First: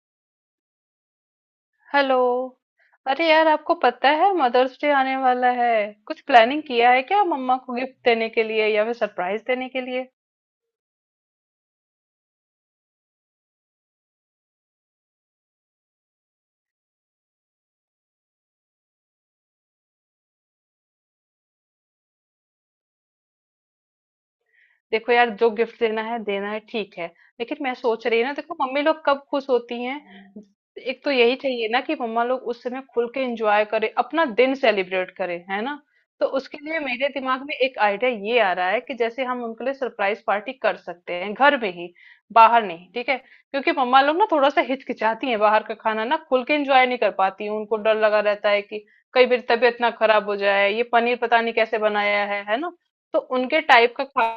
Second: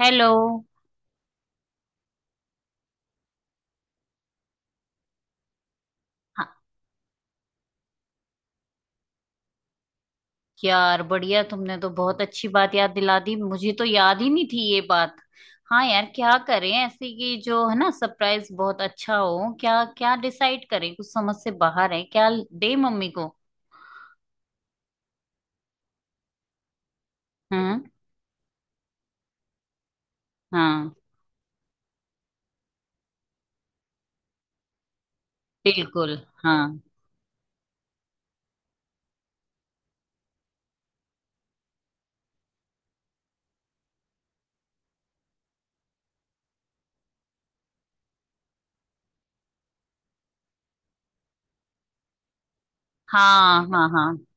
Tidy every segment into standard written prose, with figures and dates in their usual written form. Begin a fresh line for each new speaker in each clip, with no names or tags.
Hello.
Hello. अरे यार, आपको पता है मदर्स डे आने वाला है। कुछ
हाँ,
प्लानिंग किया है क्या, मम्मा को गिफ्ट देने के लिए या फिर सरप्राइज देने के लिए?
यार बढ़िया, तुमने तो बहुत अच्छी बात याद दिला दी, मुझे तो याद ही नहीं थी ये बात। हाँ यार, क्या करें ऐसे कि जो है ना सरप्राइज बहुत अच्छा हो, क्या क्या डिसाइड करें, कुछ समझ से बाहर है क्या दे मम्मी को।
देखो यार, जो गिफ्ट देना है देना है, ठीक है, लेकिन मैं
हम्म।
सोच रही हूँ ना, देखो मम्मी लोग कब खुश होती हैं।
हाँ।
एक तो यही चाहिए ना कि मम्मा लोग उस समय खुल के एंजॉय करें, अपना दिन सेलिब्रेट करें, है ना।
बिल्कुल।
तो उसके लिए
हाँ
मेरे दिमाग में एक आइडिया ये आ रहा है कि जैसे हम उनके लिए सरप्राइज पार्टी कर सकते हैं घर में ही, बाहर नहीं, ठीक है, क्योंकि मम्मा लोग ना थोड़ा सा हिचकिचाती हैं, बाहर का खाना ना खुल के एंजॉय नहीं कर पाती हैं। उनको डर लगा रहता है कि कई बार तबीयत ना खराब हो जाए, ये पनीर पता नहीं कैसे बनाया है ना। तो उनके
हाँ,
टाइप का
हाँ
खा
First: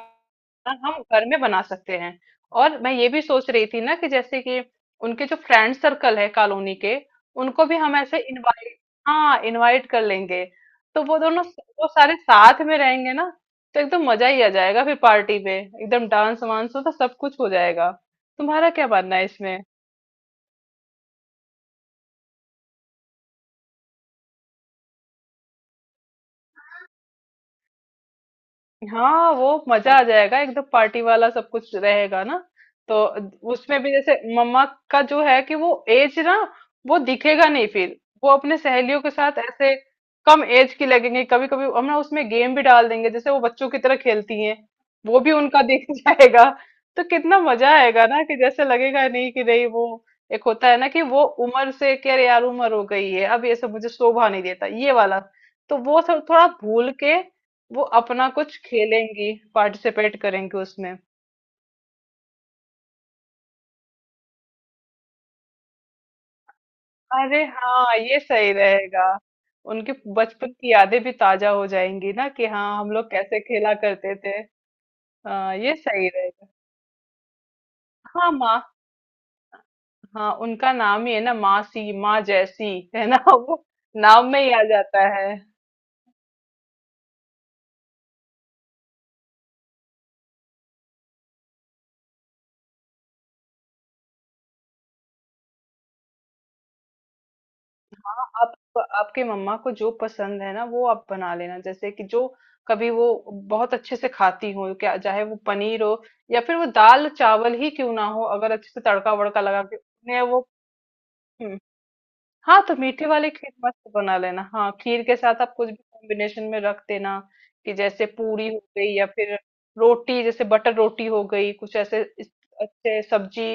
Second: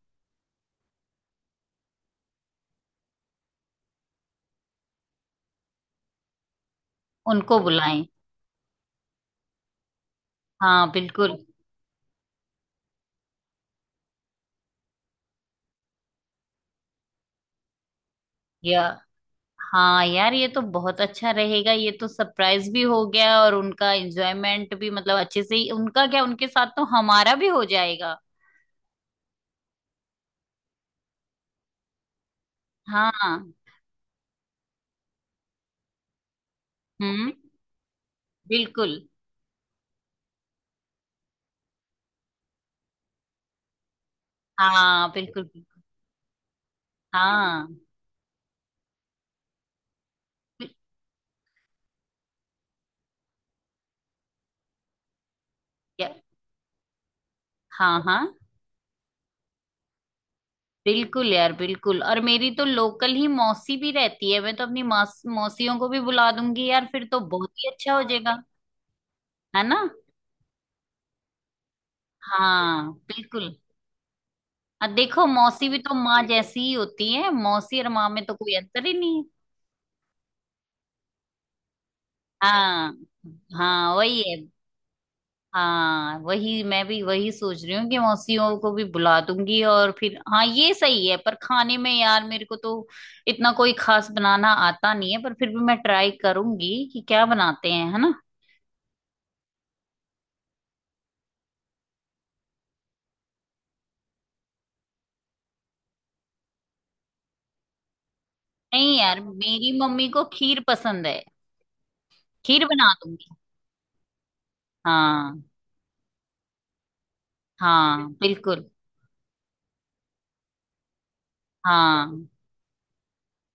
ना हम घर में बना सकते हैं। और मैं ये भी सोच रही थी ना कि जैसे कि उनके जो फ्रेंड सर्कल है कॉलोनी के,
उनको
उनको भी हम
बुलाएं।
ऐसे इनवाइट कर लेंगे।
हाँ
तो वो
बिल्कुल।
दोनों, वो सारे साथ में रहेंगे ना, तो एकदम मजा ही आ जाएगा, फिर पार्टी में एकदम डांस वांस हो तो सब कुछ हो जाएगा। तुम्हारा
या,
क्या मानना है इसमें?
हाँ यार ये तो बहुत अच्छा रहेगा, ये तो सरप्राइज भी हो गया और उनका एंजॉयमेंट भी, मतलब अच्छे से ही उनका, क्या उनके साथ तो हमारा भी हो जाएगा।
हाँ, वो मजा आ हाँ जाएगा, एकदम पार्टी वाला सब कुछ रहेगा ना। तो
हाँ।
उसमें भी जैसे मम्मा का जो है कि वो एज ना, वो
हम्म।
दिखेगा नहीं फिर। वो अपने
बिल्कुल।
सहेलियों के साथ ऐसे कम एज की लगेंगे। कभी कभी हम ना उसमें गेम भी डाल देंगे, जैसे वो बच्चों की तरह खेलती हैं,
हाँ
वो भी
बिल्कुल
उनका
बिल्कुल।
दिख जाएगा। तो कितना मजा
हाँ।
आएगा ना, कि जैसे लगेगा नहीं कि नहीं वो, एक होता
बिल-
है ना कि वो उम्र से, कि अरे यार उम्र हो गई है, अब ये सब मुझे शोभा नहीं देता, ये वाला तो वो
या-
सब थोड़ा भूल के वो
हाँ
अपना
हाँ,
कुछ खेलेंगी, पार्टिसिपेट करेंगी उसमें।
बिल्कुल यार बिल्कुल, और मेरी तो लोकल ही मौसी भी रहती है, मैं तो अपनी मौसियों को भी बुला दूंगी यार, फिर तो
अरे
बहुत ही अच्छा
हाँ,
हो
ये
जाएगा।
सही रहेगा।
है ना?
उनके बचपन की यादें भी ताजा हो जाएंगी ना, कि हाँ
हाँ
हम लोग कैसे
बिल्कुल।
खेला करते थे।
और देखो,
हाँ
मौसी
ये
भी तो
सही
माँ
रहेगा।
जैसी ही होती है, मौसी और माँ में
हाँ
तो कोई
माँ।
अंतर ही नहीं है।
हाँ, उनका नाम ही है ना, मासी माँ जैसी,
हाँ।
है ना वो
हाँ वही
नाम
है।
में ही आ जाता है।
हाँ वही, मैं भी वही सोच रही हूँ कि मौसियों को भी बुला दूंगी, और फिर हाँ ये सही है। पर खाने में यार मेरे को तो इतना कोई खास बनाना आता नहीं है, पर फिर भी मैं ट्राई करूंगी कि क्या बनाते हैं, है ना?
आप, आपकी मम्मा को जो पसंद है ना वो आप बना लेना, जैसे कि जो कभी वो बहुत अच्छे से खाती हो क्या, चाहे वो पनीर हो या फिर वो दाल चावल ही क्यों ना हो, अगर अच्छे से
नहीं
तड़का
यार,
वड़का लगा
मेरी
के
मम्मी
उन्हें
को
वो।
खीर पसंद है।
हम्म। हाँ
खीर
तो
बना
मीठे वाले
दूंगी।
खीर मस्त बना लेना। हाँ, खीर के साथ
हाँ।
आप कुछ भी कॉम्बिनेशन में रख देना, कि जैसे
हाँ
पूरी हो
बिल्कुल।
गई या फिर रोटी, जैसे बटर रोटी हो गई, कुछ ऐसे
हाँ।
अच्छे सब्जी।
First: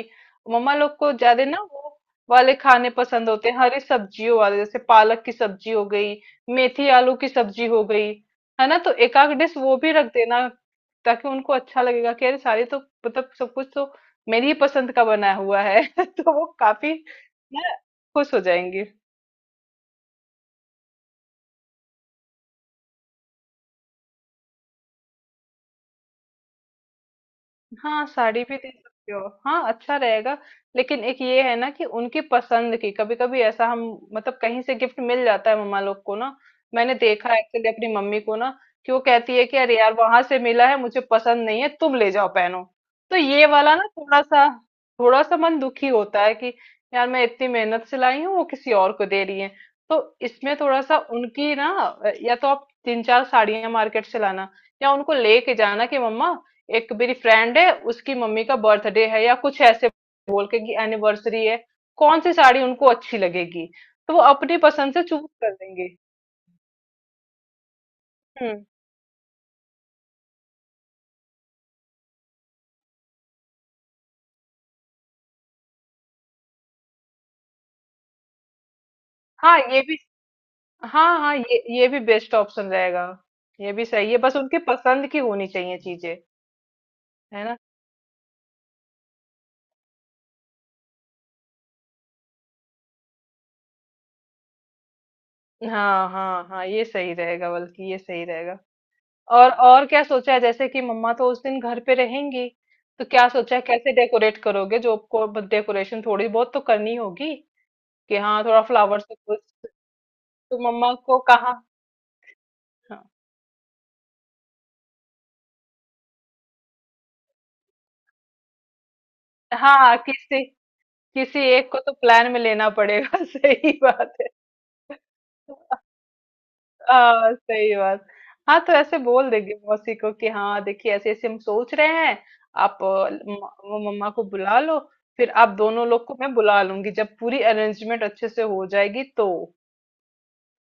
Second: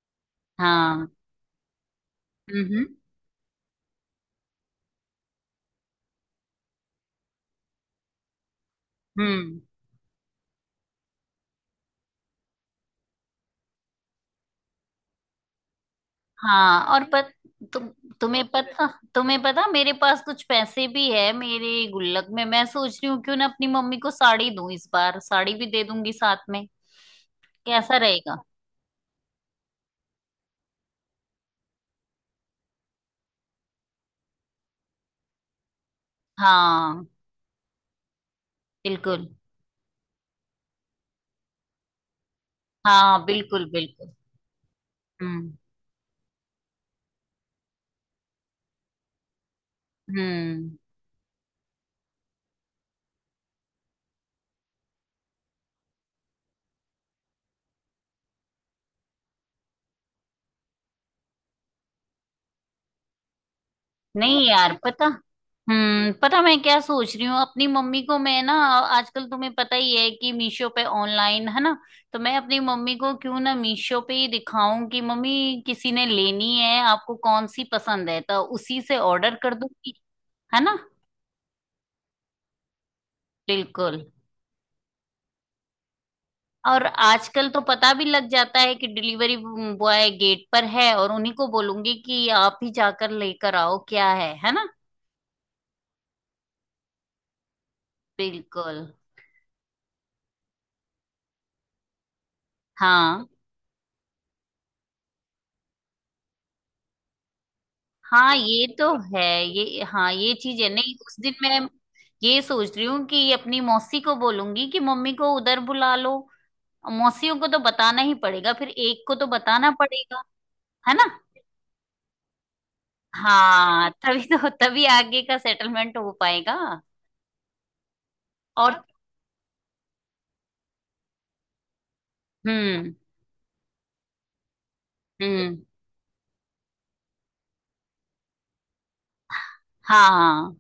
मम्मा लोग
हाँ।
को ज्यादा ना वो वाले
हम्म।
खाने पसंद होते हैं, हरी सब्जियों वाले, जैसे पालक की सब्जी हो गई, मेथी आलू की सब्जी हो गई, है ना। तो एक आध डिश
हम्म।
वो भी रख देना, ताकि उनको अच्छा लगेगा कि अरे सारे तो, मतलब सब कुछ तो मेरी ही पसंद का बना हुआ है तो वो
हाँ
काफी
और पत,
ना
तु,
खुश हो
तुम्हें पता,
जाएंगे।
तुम्हें पता मेरे पास कुछ पैसे भी है मेरे गुल्लक में, मैं सोच रही हूँ क्यों ना अपनी मम्मी को साड़ी दूं, इस बार साड़ी भी दे दूंगी साथ में। कैसा
हाँ,
रहेगा?
साड़ी भी दे सकते हो। हाँ, अच्छा रहेगा। लेकिन एक ये है ना कि उनकी पसंद की, कभी कभी ऐसा हम, मतलब कहीं से गिफ्ट मिल जाता है मम्मा लोग को ना, मैंने
हाँ
देखा एक्चुअली अपनी मम्मी को ना, कि वो
बिल्कुल।
कहती है कि अरे यार वहां से मिला है, मुझे पसंद नहीं है, तुम ले जाओ पहनो। तो
हाँ
ये
बिल्कुल
वाला ना
बिल्कुल।
थोड़ा सा, थोड़ा सा
हम्म।
मन दुखी होता है कि यार मैं इतनी मेहनत से लाई हूँ, वो किसी और को दे रही है। तो इसमें
हम्म।
थोड़ा सा उनकी ना, या तो आप तीन चार साड़ियां मार्केट से लाना, या उनको लेके जाना कि मम्मा, एक मेरी फ्रेंड है उसकी मम्मी का बर्थडे है या कुछ ऐसे बोल के कि एनिवर्सरी है, कौन सी साड़ी उनको अच्छी लगेगी, तो वो
नहीं
अपनी
यार
पसंद से
पता,
चूज कर देंगे।
हम्म, पता मैं क्या सोच रही हूँ अपनी मम्मी को, मैं ना
हम्म।
आजकल तुम्हें पता ही है कि मीशो पे ऑनलाइन है ना, तो मैं अपनी मम्मी को क्यों ना मीशो पे ही दिखाऊं कि मम्मी किसी ने लेनी है, आपको कौन सी पसंद है, तो उसी से ऑर्डर कर
हाँ ये भी,
दूंगी। है ना?
हाँ हाँ, ये भी बेस्ट ऑप्शन रहेगा। ये भी
बिल्कुल।
सही है, बस उनके पसंद की होनी चाहिए चीजें।
और
है
आजकल
ना।
तो पता भी लग जाता है कि डिलीवरी बॉय गेट पर है, और उन्हीं को बोलूंगी कि आप ही जाकर लेकर आओ क्या है ना?
हाँ हाँ हाँ ये सही रहेगा, बल्कि ये सही रहेगा।
बिल्कुल।
और क्या सोचा है, जैसे कि मम्मा तो उस दिन घर पे रहेंगी, तो क्या
हाँ
सोचा है, कैसे डेकोरेट करोगे, जो आपको डेकोरेशन थोड़ी बहुत तो करनी होगी, कि
हाँ,
हाँ थोड़ा
ये तो
फ्लावर से
है।
कुछ,
ये हाँ, ये
तो
चीज है।
मम्मा
नहीं उस
को
दिन
कहा।
मैं ये सोच रही हूँ
हाँ,
कि अपनी मौसी को बोलूंगी कि मम्मी को उधर बुला लो। मौसियों को तो बताना ही पड़ेगा, फिर एक को तो बताना
हाँ,
पड़ेगा।
किसी,
है ना?
किसी एक को तो प्लान में लेना पड़ेगा सही
हाँ
बात
तभी
है।
तो, तभी आगे का सेटलमेंट हो पाएगा।
हाँ सही बात। हाँ तो
और,
ऐसे बोल देगी मौसी को कि हाँ देखिए, ऐसे ऐसे हम सोच रहे हैं, आप
हम्म।
वो मम्मा को बुला लो, फिर आप
हम्म।
दोनों लोग को मैं बुला लूंगी जब पूरी अरेंजमेंट अच्छे से हो जाएगी तो।
हाँ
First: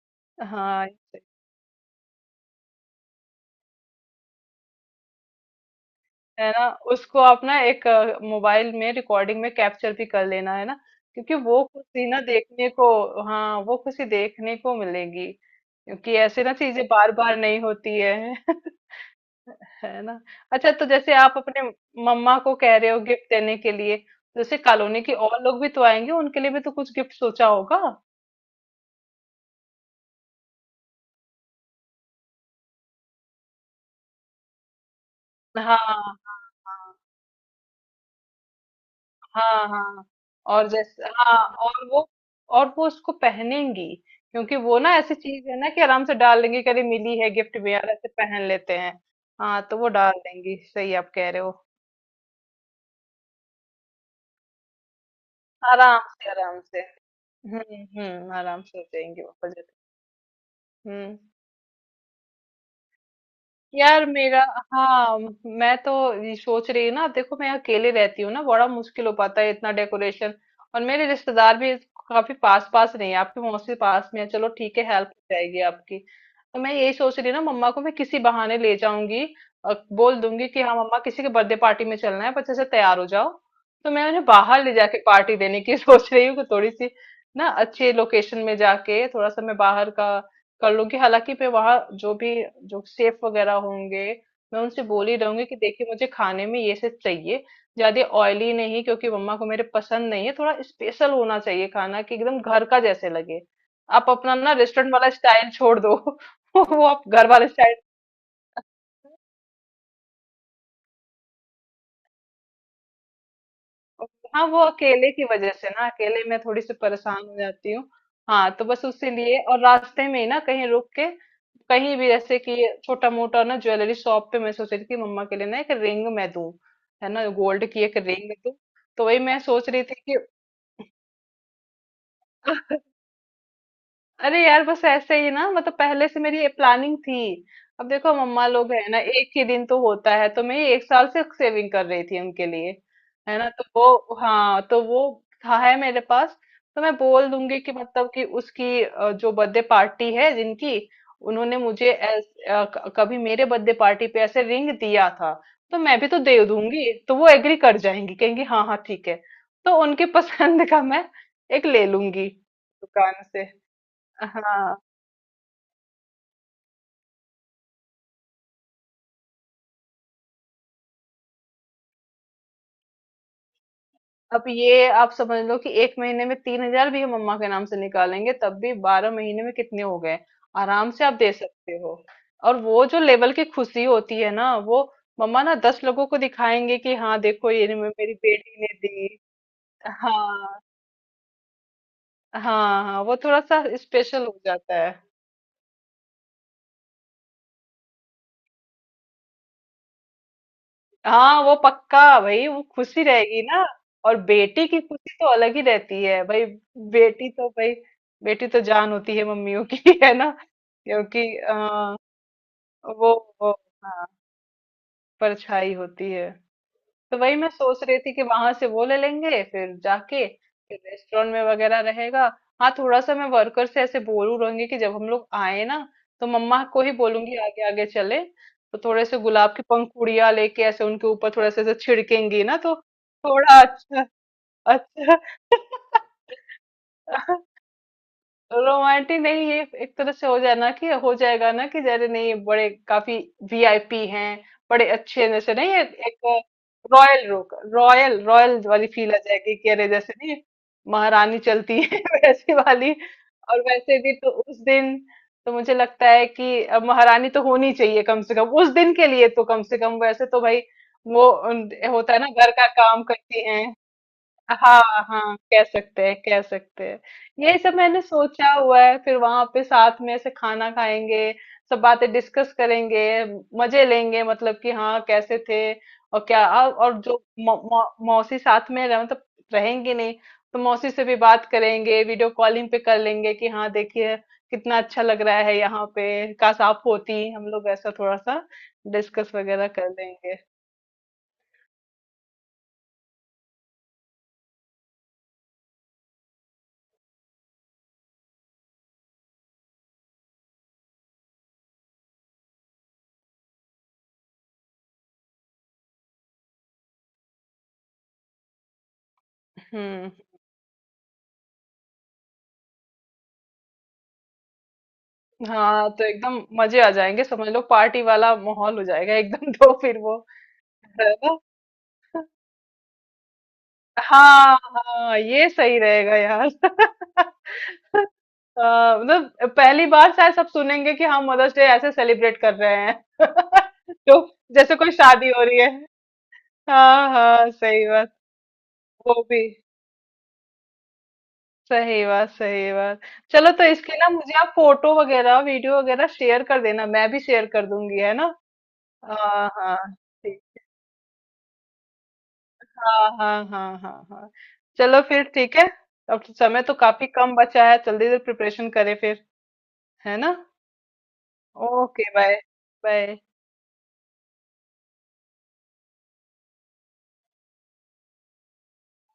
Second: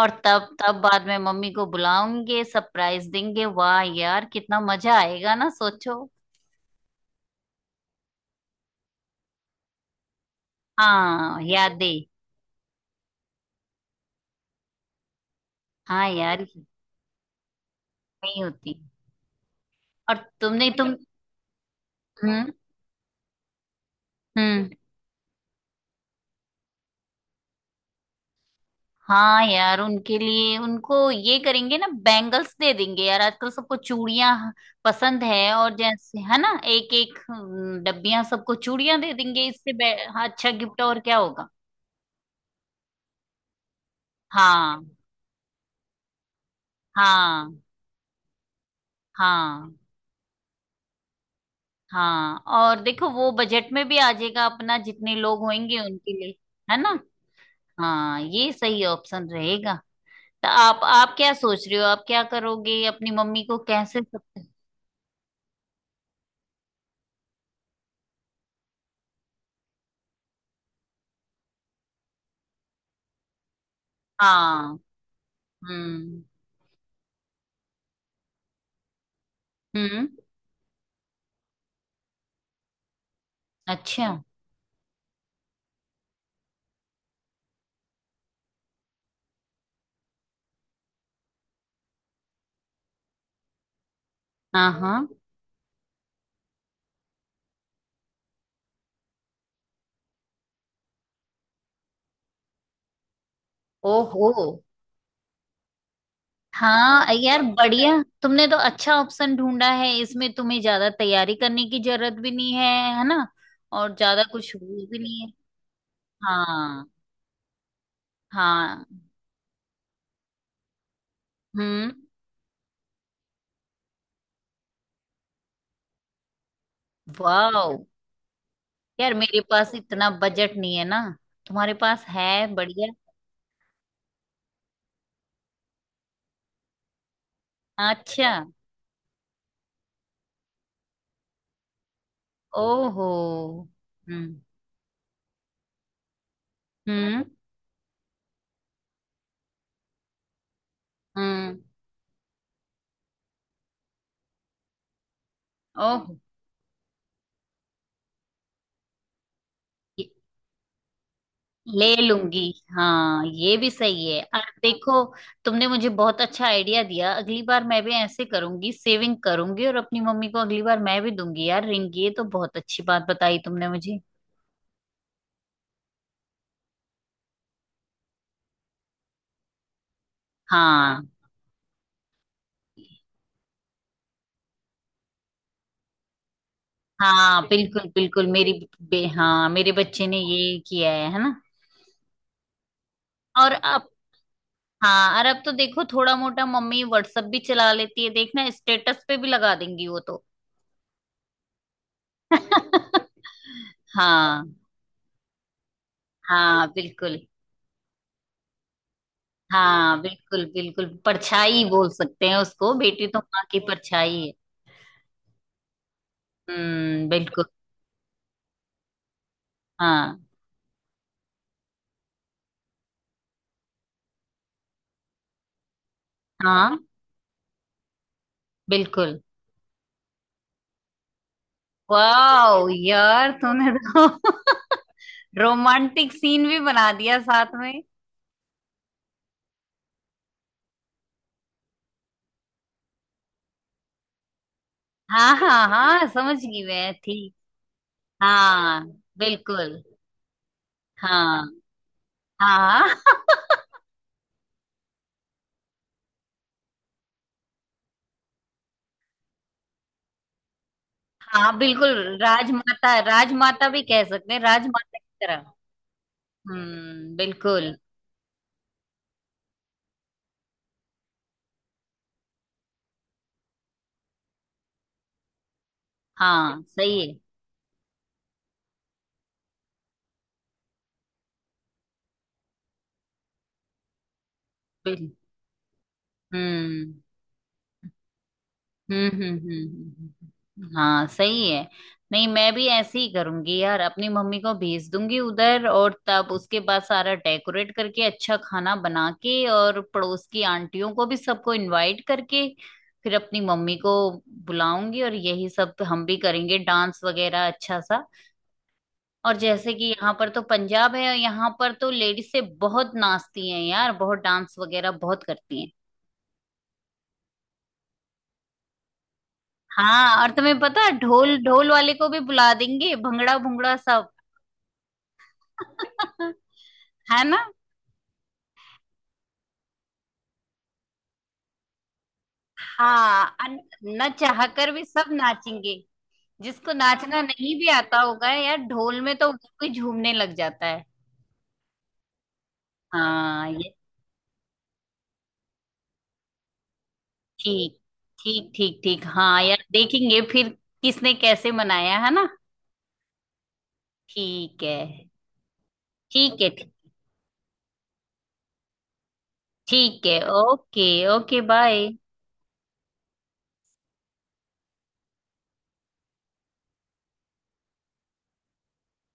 और तब, तब
हाँ,
बाद में मम्मी को बुलाऊंगे, सरप्राइज देंगे। वाह यार कितना मजा आएगा ना, सोचो।
है ना। उसको आप ना एक मोबाइल में रिकॉर्डिंग में कैप्चर भी कर लेना, है ना, क्योंकि
हाँ
वो
यादें।
खुशी ना देखने को, हाँ वो खुशी देखने को मिलेगी,
हाँ
क्योंकि ऐसे
यार,
ना चीजें बार बार नहीं होती है
नहीं होती।
है
और
ना।
तुमने,
अच्छा, तो
तुम मतलब,
जैसे आप अपने मम्मा
हम्म।
को कह रहे हो गिफ्ट देने के लिए, तो जैसे
हम्म।
कॉलोनी के और लोग भी तो आएंगे, उनके लिए भी तो कुछ गिफ्ट सोचा होगा।
हाँ यार उनके लिए, उनको ये करेंगे ना, बैंगल्स दे देंगे यार, आजकल सबको चूड़ियां पसंद है। और
हाँ हाँ
जैसे है ना एक
हाँ।
एक डब्बियां, सबको चूड़ियां दे देंगे।
हाँ हाँ
हाँ, अच्छा
और
गिफ्ट और
जैसे
क्या
हाँ,
होगा।
और वो, और वो उसको पहनेंगी, क्योंकि वो
हाँ
ना ऐसी चीज है ना कि आराम से डाल लेंगी। कभी मिली है
हाँ
गिफ्ट में यार, ऐसे पहन लेते हैं। हाँ
हाँ।
तो वो डाल देंगी, सही आप कह रहे हो।
हाँ और देखो वो बजट में भी आ जाएगा अपना, जितने लोग होंगे
आराम
उनके
से,
लिए।
आराम
है
से।
ना? हाँ
हम्म,
ये
आराम से हो
सही
जाएंगी
ऑप्शन
वो प्रोजेक्ट।
रहेगा। तो आप
हम्म।
क्या सोच रहे हो, आप क्या करोगे अपनी मम्मी को कैसे
यार
सब।
मेरा, हाँ, मैं तो ये सोच रही हूँ ना, देखो मैं अकेले रहती हूँ ना, बड़ा मुश्किल हो पाता है इतना डेकोरेशन। और मेरे रिश्तेदार भी काफी पास पास नहीं है, आपकी मौसी पास में है, चलो
हाँ।
ठीक है, हेल्प हो जाएगी आपकी।
हम्म।
तो मैं यही सोच रही हूँ ना, मम्मा को मैं किसी बहाने ले जाऊंगी, और
हम्म।
बोल दूंगी कि हाँ मम्मा, किसी के बर्थडे पार्टी में चलना है, बच्चे से तैयार हो जाओ। तो मैं
अच्छा।
उन्हें बाहर ले जाके पार्टी देने की सोच रही हूँ, कि थोड़ी सी ना अच्छे लोकेशन में जाके थोड़ा सा मैं बाहर का कर लूंगी। हालांकि मैं वहाँ जो भी, जो शेफ वगैरह होंगे, मैं
हाँ।
उनसे
हाँ।
बोल ही रहूंगी कि देखिए, मुझे खाने में ये सब चाहिए, ज्यादा ऑयली नहीं, क्योंकि मम्मा को मेरे पसंद नहीं है, थोड़ा स्पेशल होना चाहिए खाना, कि एकदम घर का जैसे लगे। आप अपना
ओहो।
ना रेस्टोरेंट वाला स्टाइल छोड़ दो वो आप
हाँ
घर
यार
वाले स्टाइल।
बढ़िया, तुमने तो अच्छा ऑप्शन ढूंढा है, इसमें तुम्हें ज्यादा तैयारी करने की जरूरत भी नहीं है। है ना? और ज्यादा
हाँ,
कुछ
वो
वो भी
अकेले
नहीं
की
है।
वजह से ना, अकेले मैं थोड़ी सी
हाँ।
परेशान हो जाती हूँ। हाँ तो बस
हाँ।
उसी लिए, और रास्ते में ही ना कहीं रुक के,
हम्म।
कहीं भी, जैसे कि छोटा मोटा ना ज्वेलरी शॉप पे, मैं सोच रही थी कि मम्मा के लिए ना एक रिंग मैं दूँ, है ना, गोल्ड
वाह
की एक रिंग दूँ। तो
यार,
वही
मेरे
मैं सोच
पास
रही थी
इतना
कि
बजट नहीं है ना, तुम्हारे पास है बढ़िया।
अरे यार बस ऐसे ही ना, मतलब पहले से मेरी ये प्लानिंग थी। अब देखो
अच्छा।
मम्मा लोग है ना, एक ही दिन तो होता है, तो मैं ये एक साल से सेविंग कर रही थी उनके लिए,
ओहो।
है ना, तो वो,
हम्म।
हाँ तो वो था, है मेरे पास। तो मैं
हम्म।
बोल दूंगी कि मतलब कि उसकी जो बर्थडे पार्टी है जिनकी,
हम्म।
उन्होंने मुझे कभी मेरे बर्थडे पार्टी पे ऐसे रिंग दिया था, तो मैं भी
ओहो।
तो दे दूंगी, तो वो एग्री कर जाएंगी, कहेंगी हाँ हाँ ठीक है। तो उनकी पसंद का मैं एक ले
ले
लूंगी
लूंगी।
दुकान
हाँ
से।
ये भी सही है, और
हाँ,
देखो तुमने मुझे बहुत अच्छा आइडिया दिया, अगली बार मैं भी ऐसे करूंगी, सेविंग करूंगी और अपनी मम्मी को अगली बार मैं भी दूंगी यार रिंग। ये तो बहुत अच्छी बात बताई तुमने मुझे।
अब ये आप समझ लो कि 1 महीने में 3,000 भी हम मम्मा के नाम से निकालेंगे, तब भी 12 महीने में कितने हो गए? आराम
हाँ।
से आप दे सकते हो। और वो जो लेवल की खुशी होती है ना, वो मम्मा ना 10 लोगों को दिखाएंगे कि हाँ
हाँ
देखो ये
बिल्कुल
मेरी
बिल्कुल मेरी,
बेटी ने दी।
हाँ मेरे बच्चे ने ये
हाँ,
किया है ना?
हाँ, हाँ, वो थोड़ा
और
सा
अब,
स्पेशल हो जाता है।
हाँ और अब तो देखो थोड़ा मोटा मम्मी व्हाट्सएप भी चला लेती है, देखना स्टेटस पे भी लगा देंगी वो तो।
हाँ वो पक्का भाई, वो खुशी रहेगी ना। और
हाँ।
बेटी की खुशी तो अलग ही रहती है भाई,
हाँ बिल्कुल।
बेटी तो भाई, बेटी तो जान होती है मम्मियों की
हाँ
है ना।
बिल्कुल बिल्कुल,
क्योंकि
परछाई बोल
आ,
सकते हैं उसको, बेटी
वो,
तो माँ
वो
की
हाँ
परछाई है।
परछाई होती है। तो वही
बिल्कुल।
मैं सोच रही थी कि वहां से वो ले लेंगे फिर
हाँ।
जाके, फिर रेस्टोरेंट में वगैरह रहेगा। हाँ, थोड़ा सा मैं वर्कर से ऐसे बोलू रहूंगी कि जब हम लोग आए ना, तो मम्मा
हाँ
को ही बोलूंगी आगे आगे चले, तो थोड़े से
बिल्कुल।
गुलाब की पंखुड़ियां लेके ऐसे उनके ऊपर थोड़ा सा ऐसे छिड़केंगी ना,
वाओ
तो
यार
थोड़ा
तूने
अच्छा,
तो
अच्छा
रोमांटिक सीन भी बना दिया साथ में।
रोमांटिक नहीं, ये एक तरह से हो जाए ना कि हो जाएगा ना कि जरे नहीं बड़े, काफी वीआईपी हैं, बड़े अच्छे
हाँ
जैसे
हाँ
नहीं, एक,
हाँ,
एक
समझ गई मैं। ठीक।
रॉयल, रॉयल
हाँ।
वाली फील आ जाएगी, कि
बिल्कुल।
अरे जैसे नहीं महारानी
हाँ।
चलती है वैसी वाली।
हाँ।
और वैसे भी तो उस दिन, तो मुझे लगता है कि अब महारानी तो होनी चाहिए कम से कम उस दिन के लिए, तो कम से कम वैसे तो भाई, वो
हाँ
होता
बिल्कुल,
है ना घर का
राजमाता,
काम करती
राजमाता
हैं।
भी कह सकते हैं,
हाँ,
राजमाता की
हाँ
तरह।
कह सकते हैं कह सकते हैं। यही
बिल्कुल।
सब मैंने सोचा हुआ है, फिर वहां पे साथ में ऐसे खाना खाएंगे, सब बातें डिस्कस करेंगे, मजे लेंगे, मतलब कि हाँ कैसे थे, और क्या,
हाँ
और
सही है।
जो मौ, मौ, मौसी साथ में रह, मतलब रहेंगी नहीं, तो मौसी से भी बात करेंगे, वीडियो कॉलिंग पे कर लेंगे, कि हाँ देखिए कितना अच्छा
बिल-
लग रहा है यहाँ पे, काश आप
हम्म
होती, हम लोग ऐसा थोड़ा सा डिस्कस वगैरह कर लेंगे।
हाँ सही है। नहीं मैं भी ऐसे ही करूंगी यार, अपनी मम्मी को भेज दूंगी उधर, और तब उसके बाद सारा डेकोरेट करके, अच्छा खाना बना के, और पड़ोस की आंटियों को भी सबको इनवाइट करके फिर अपनी मम्मी को बुलाऊंगी, और यही सब हम भी करेंगे डांस वगैरह अच्छा सा। और जैसे कि
हम्म।
यहाँ पर तो पंजाब है, यहाँ पर तो लेडीज से बहुत नाचती हैं यार, बहुत डांस वगैरह बहुत करती हैं।
हाँ तो एकदम मजे आ जाएंगे, समझ लो पार्टी वाला माहौल हो जाएगा एकदम तो फिर
हाँ।
वो।
और तुम्हें पता है,
है
ढोल,
ना,
ढोल वाले को भी बुला देंगे, भंगड़ा भुंगड़ा सब।
हाँ हाँ ये सही रहेगा यार
है ना?
हाँ, मतलब पहली बार शायद सब सुनेंगे कि हम मदर्स डे ऐसे सेलिब्रेट कर रहे हैं
हाँ। न
तो
चाह कर
जैसे
भी
कोई
सब
शादी हो रही है।
नाचेंगे। जिसको
हाँ
नाचना
हाँ
नहीं भी
सही
आता
बात,
होगा यार, ढोल में
वो
तो
भी
उधर कोई झूमने लग जाता है।
सही बात, सही बात।
हाँ
चलो, तो
ये,
इसके ना मुझे आप फोटो वगैरह वीडियो वगैरह शेयर कर देना, मैं भी शेयर कर
ठीक
दूंगी, है ना।
ठीक ठीक ठीक। हाँ
हाँ
यार
हाँ
देखेंगे फिर किसने कैसे मनाया, है ना?
हाँ हाँ हाँ। हाँ हाँ।
ठीक है।
चलो फिर ठीक है। अब तो
ठीक है।
समय तो काफी कम बचा है, जल्दी से प्रिपरेशन करें फिर।
ठीक
है
है,
ना।
Okay. Okay bye.
Okay bye. Bye.